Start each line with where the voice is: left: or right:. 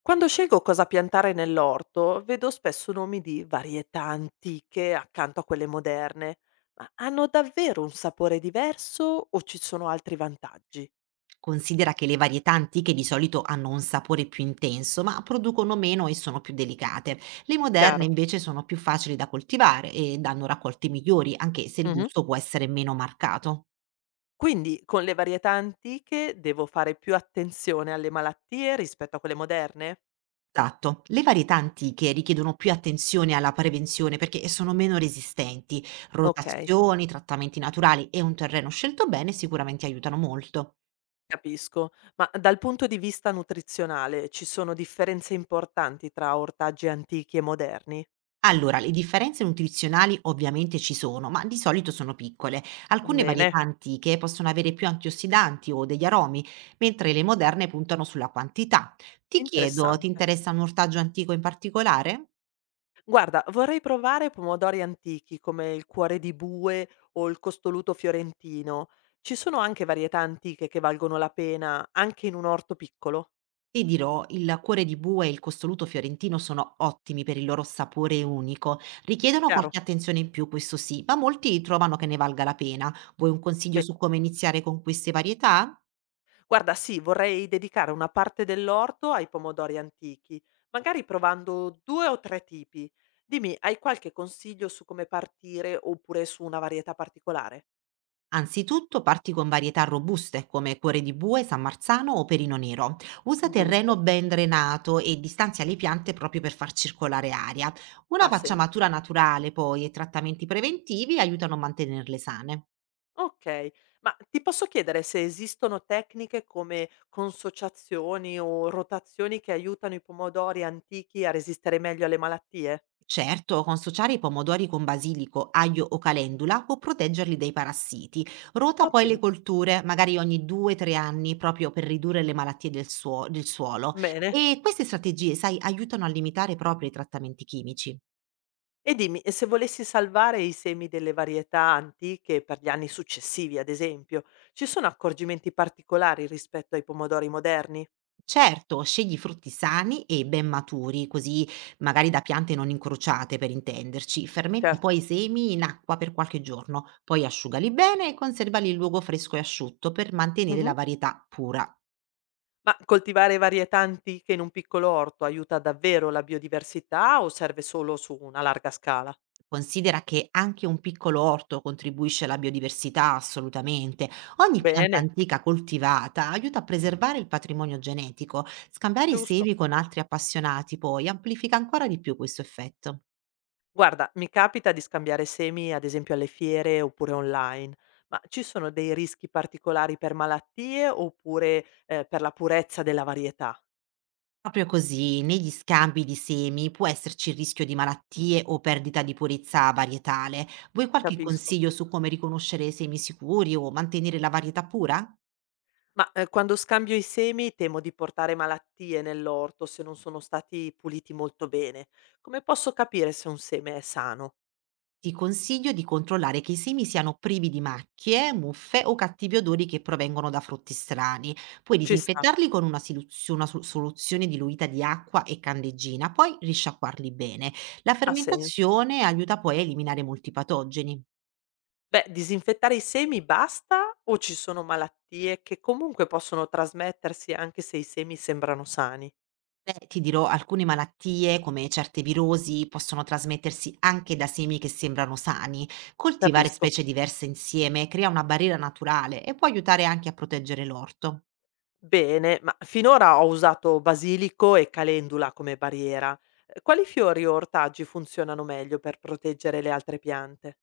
left: Quando scelgo cosa piantare nell'orto, vedo spesso nomi di varietà antiche accanto a quelle moderne, ma hanno davvero un sapore diverso o ci sono altri vantaggi?
right: Considera che le varietà antiche di solito hanno un sapore più intenso, ma producono meno e sono più delicate. Le moderne
left: Chiaro.
right: invece sono più facili da coltivare e danno raccolti migliori, anche se il
left: Mhm.
right: gusto può essere meno marcato.
left: Quindi con le varietà antiche devo fare più attenzione alle malattie rispetto a quelle moderne?
right: Esatto. Le varietà antiche richiedono più attenzione alla prevenzione perché sono meno resistenti.
left: Ok.
right: Rotazioni, trattamenti naturali e un terreno scelto bene sicuramente aiutano molto.
left: Capisco, ma dal punto di vista nutrizionale ci sono differenze importanti tra ortaggi antichi e moderni?
right: Allora, le differenze nutrizionali ovviamente ci sono, ma di solito sono piccole. Alcune
left: Bene,
right: varietà antiche possono avere più antiossidanti o degli aromi, mentre le moderne puntano sulla quantità. Ti chiedo, ti
left: interessante.
right: interessa un ortaggio antico in particolare?
left: Guarda, vorrei provare pomodori antichi come il cuore di bue o il costoluto fiorentino. Ci sono anche varietà antiche che valgono la pena, anche in un orto piccolo?
right: Ti dirò, il cuore di bue e il costoluto fiorentino sono ottimi per il loro sapore unico. Richiedono
left: Chiaro?
right: qualche attenzione in più, questo sì, ma molti trovano che ne valga la pena. Vuoi un consiglio
left: Beh,
right: su come iniziare con queste varietà?
left: guarda, sì, vorrei dedicare una parte dell'orto ai pomodori antichi, magari provando due o tre tipi. Dimmi, hai qualche consiglio su come partire oppure su una varietà particolare?
right: Anzitutto parti con varietà robuste come cuore di bue, San Marzano o Perino Nero. Usa terreno
left: Giusto,
right: ben drenato e distanzia le piante proprio per far circolare aria. Una
left: ha
right: pacciamatura
left: senso.
right: naturale poi e trattamenti preventivi aiutano a mantenerle sane.
left: Okay, ma ti posso chiedere se esistono tecniche come consociazioni o rotazioni che aiutano i pomodori antichi a resistere meglio alle malattie?
right: Certo, consociare i pomodori con basilico, aglio o calendula può proteggerli dai parassiti. Rota poi le
left: Ottimo,
right: colture, magari ogni 2-3 anni, proprio per ridurre le malattie del suolo.
left: bene.
right: E queste strategie, sai, aiutano a limitare proprio i trattamenti chimici.
left: E dimmi, e se volessi salvare i semi delle varietà antiche per gli anni successivi, ad esempio, ci sono accorgimenti particolari rispetto ai pomodori moderni?
right: Certo, scegli frutti sani e ben maturi, così magari da piante non incrociate per intenderci. Fermenta
left: Certo.
right: poi i semi in acqua per qualche giorno, poi asciugali bene e conservali in luogo fresco e asciutto per mantenere
left: Mh-mh.
right: la varietà pura.
left: Ma coltivare varietà antiche in un piccolo orto aiuta davvero la biodiversità o serve solo su una larga scala?
right: Considera che anche un piccolo orto contribuisce alla biodiversità assolutamente. Ogni pianta
left: Bene,
right: antica coltivata aiuta a preservare il patrimonio genetico. Scambiare i
left: giusto.
right: semi con altri appassionati poi amplifica ancora di più questo effetto.
left: Guarda, mi capita di scambiare semi, ad esempio alle fiere oppure online, ma ci sono dei rischi particolari per malattie oppure per la purezza della varietà?
right: Proprio così, negli scambi di semi può esserci il rischio di malattie o perdita di purezza varietale. Vuoi qualche
left: Capisco.
right: consiglio su come riconoscere semi sicuri o mantenere la varietà pura?
left: Ma quando scambio i semi temo di portare malattie nell'orto se non sono stati puliti molto bene. Come posso capire se un seme è sano?
right: Ti consiglio di controllare che i semi siano privi di macchie, muffe o cattivi odori che provengono da frutti strani. Puoi
left: Ci sta,
right: disinfettarli con una, siluzio- una sol- soluzione diluita di acqua e candeggina, poi risciacquarli bene. La
left: ha senso.
right: fermentazione aiuta poi a eliminare molti patogeni.
left: Beh, disinfettare i semi basta o ci sono malattie che comunque possono trasmettersi anche se i semi sembrano sani?
right: Beh, ti dirò, alcune malattie, come certe virosi, possono trasmettersi anche da semi che sembrano sani. Coltivare
left: Capisco.
right: specie diverse insieme crea una barriera naturale e può aiutare anche a proteggere l'orto.
left: Bene, ma finora ho usato basilico e calendula come barriera. Quali fiori o ortaggi funzionano meglio per proteggere le altre piante?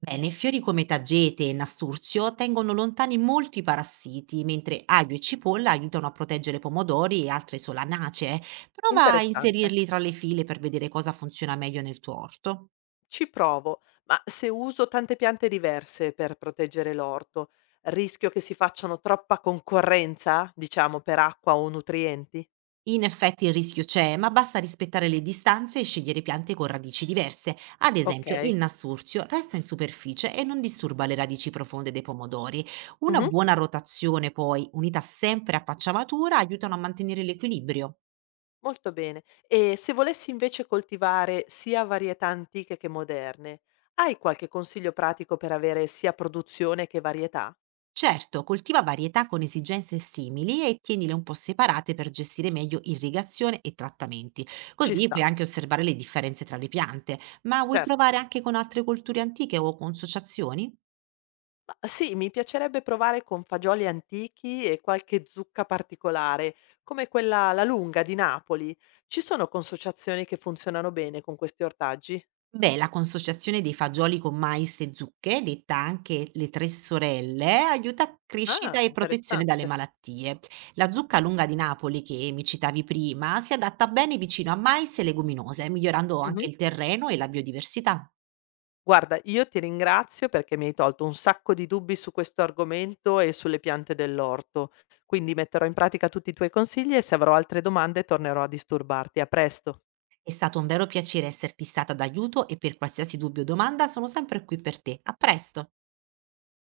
right: Bene, fiori come tagete e nasturzio tengono lontani molti parassiti, mentre aglio e cipolla aiutano a proteggere pomodori e altre solanacee. Prova a
left: Interessante.
right: inserirli tra le file per vedere cosa funziona meglio nel tuo orto.
left: Ci provo, ma se uso tante piante diverse per proteggere l'orto, rischio che si facciano troppa concorrenza, diciamo, per acqua o nutrienti?
right: In effetti il rischio c'è, ma basta rispettare le distanze e scegliere piante con radici diverse. Ad
left: Ok.
right: esempio, il nasturzio resta in superficie e non disturba le radici profonde dei pomodori. Una
left: Mhm.
right: buona rotazione, poi, unita sempre a pacciamatura, aiutano a mantenere l'equilibrio.
left: Molto bene. E se volessi invece coltivare sia varietà antiche che moderne, hai qualche consiglio pratico per avere sia produzione che varietà?
right: Certo, coltiva varietà con esigenze simili e tienile un po' separate per gestire meglio irrigazione e trattamenti.
left: Ci
right: Così puoi
left: sta,
right: anche osservare le differenze tra le piante. Ma vuoi
left: certo.
right: provare anche con altre colture antiche o con associazioni?
left: Ma sì, mi piacerebbe provare con fagioli antichi e qualche zucca particolare, come quella La Lunga di Napoli. Ci sono consociazioni che funzionano bene con questi ortaggi?
right: Beh, la consociazione dei fagioli con mais e zucche, detta anche le tre sorelle, aiuta a crescita
left: Ah,
right: e protezione dalle
left: interessante.
right: malattie. La zucca lunga di Napoli, che mi citavi prima, si adatta bene vicino a mais e leguminose, migliorando anche il terreno e la biodiversità.
left: Guarda, io ti ringrazio perché mi hai tolto un sacco di dubbi su questo argomento e sulle piante dell'orto. Quindi metterò in pratica tutti i tuoi consigli e se avrò altre domande tornerò a disturbarti. A presto.
right: È stato un vero piacere esserti stata d'aiuto e per qualsiasi dubbio o domanda sono sempre qui per te. A presto!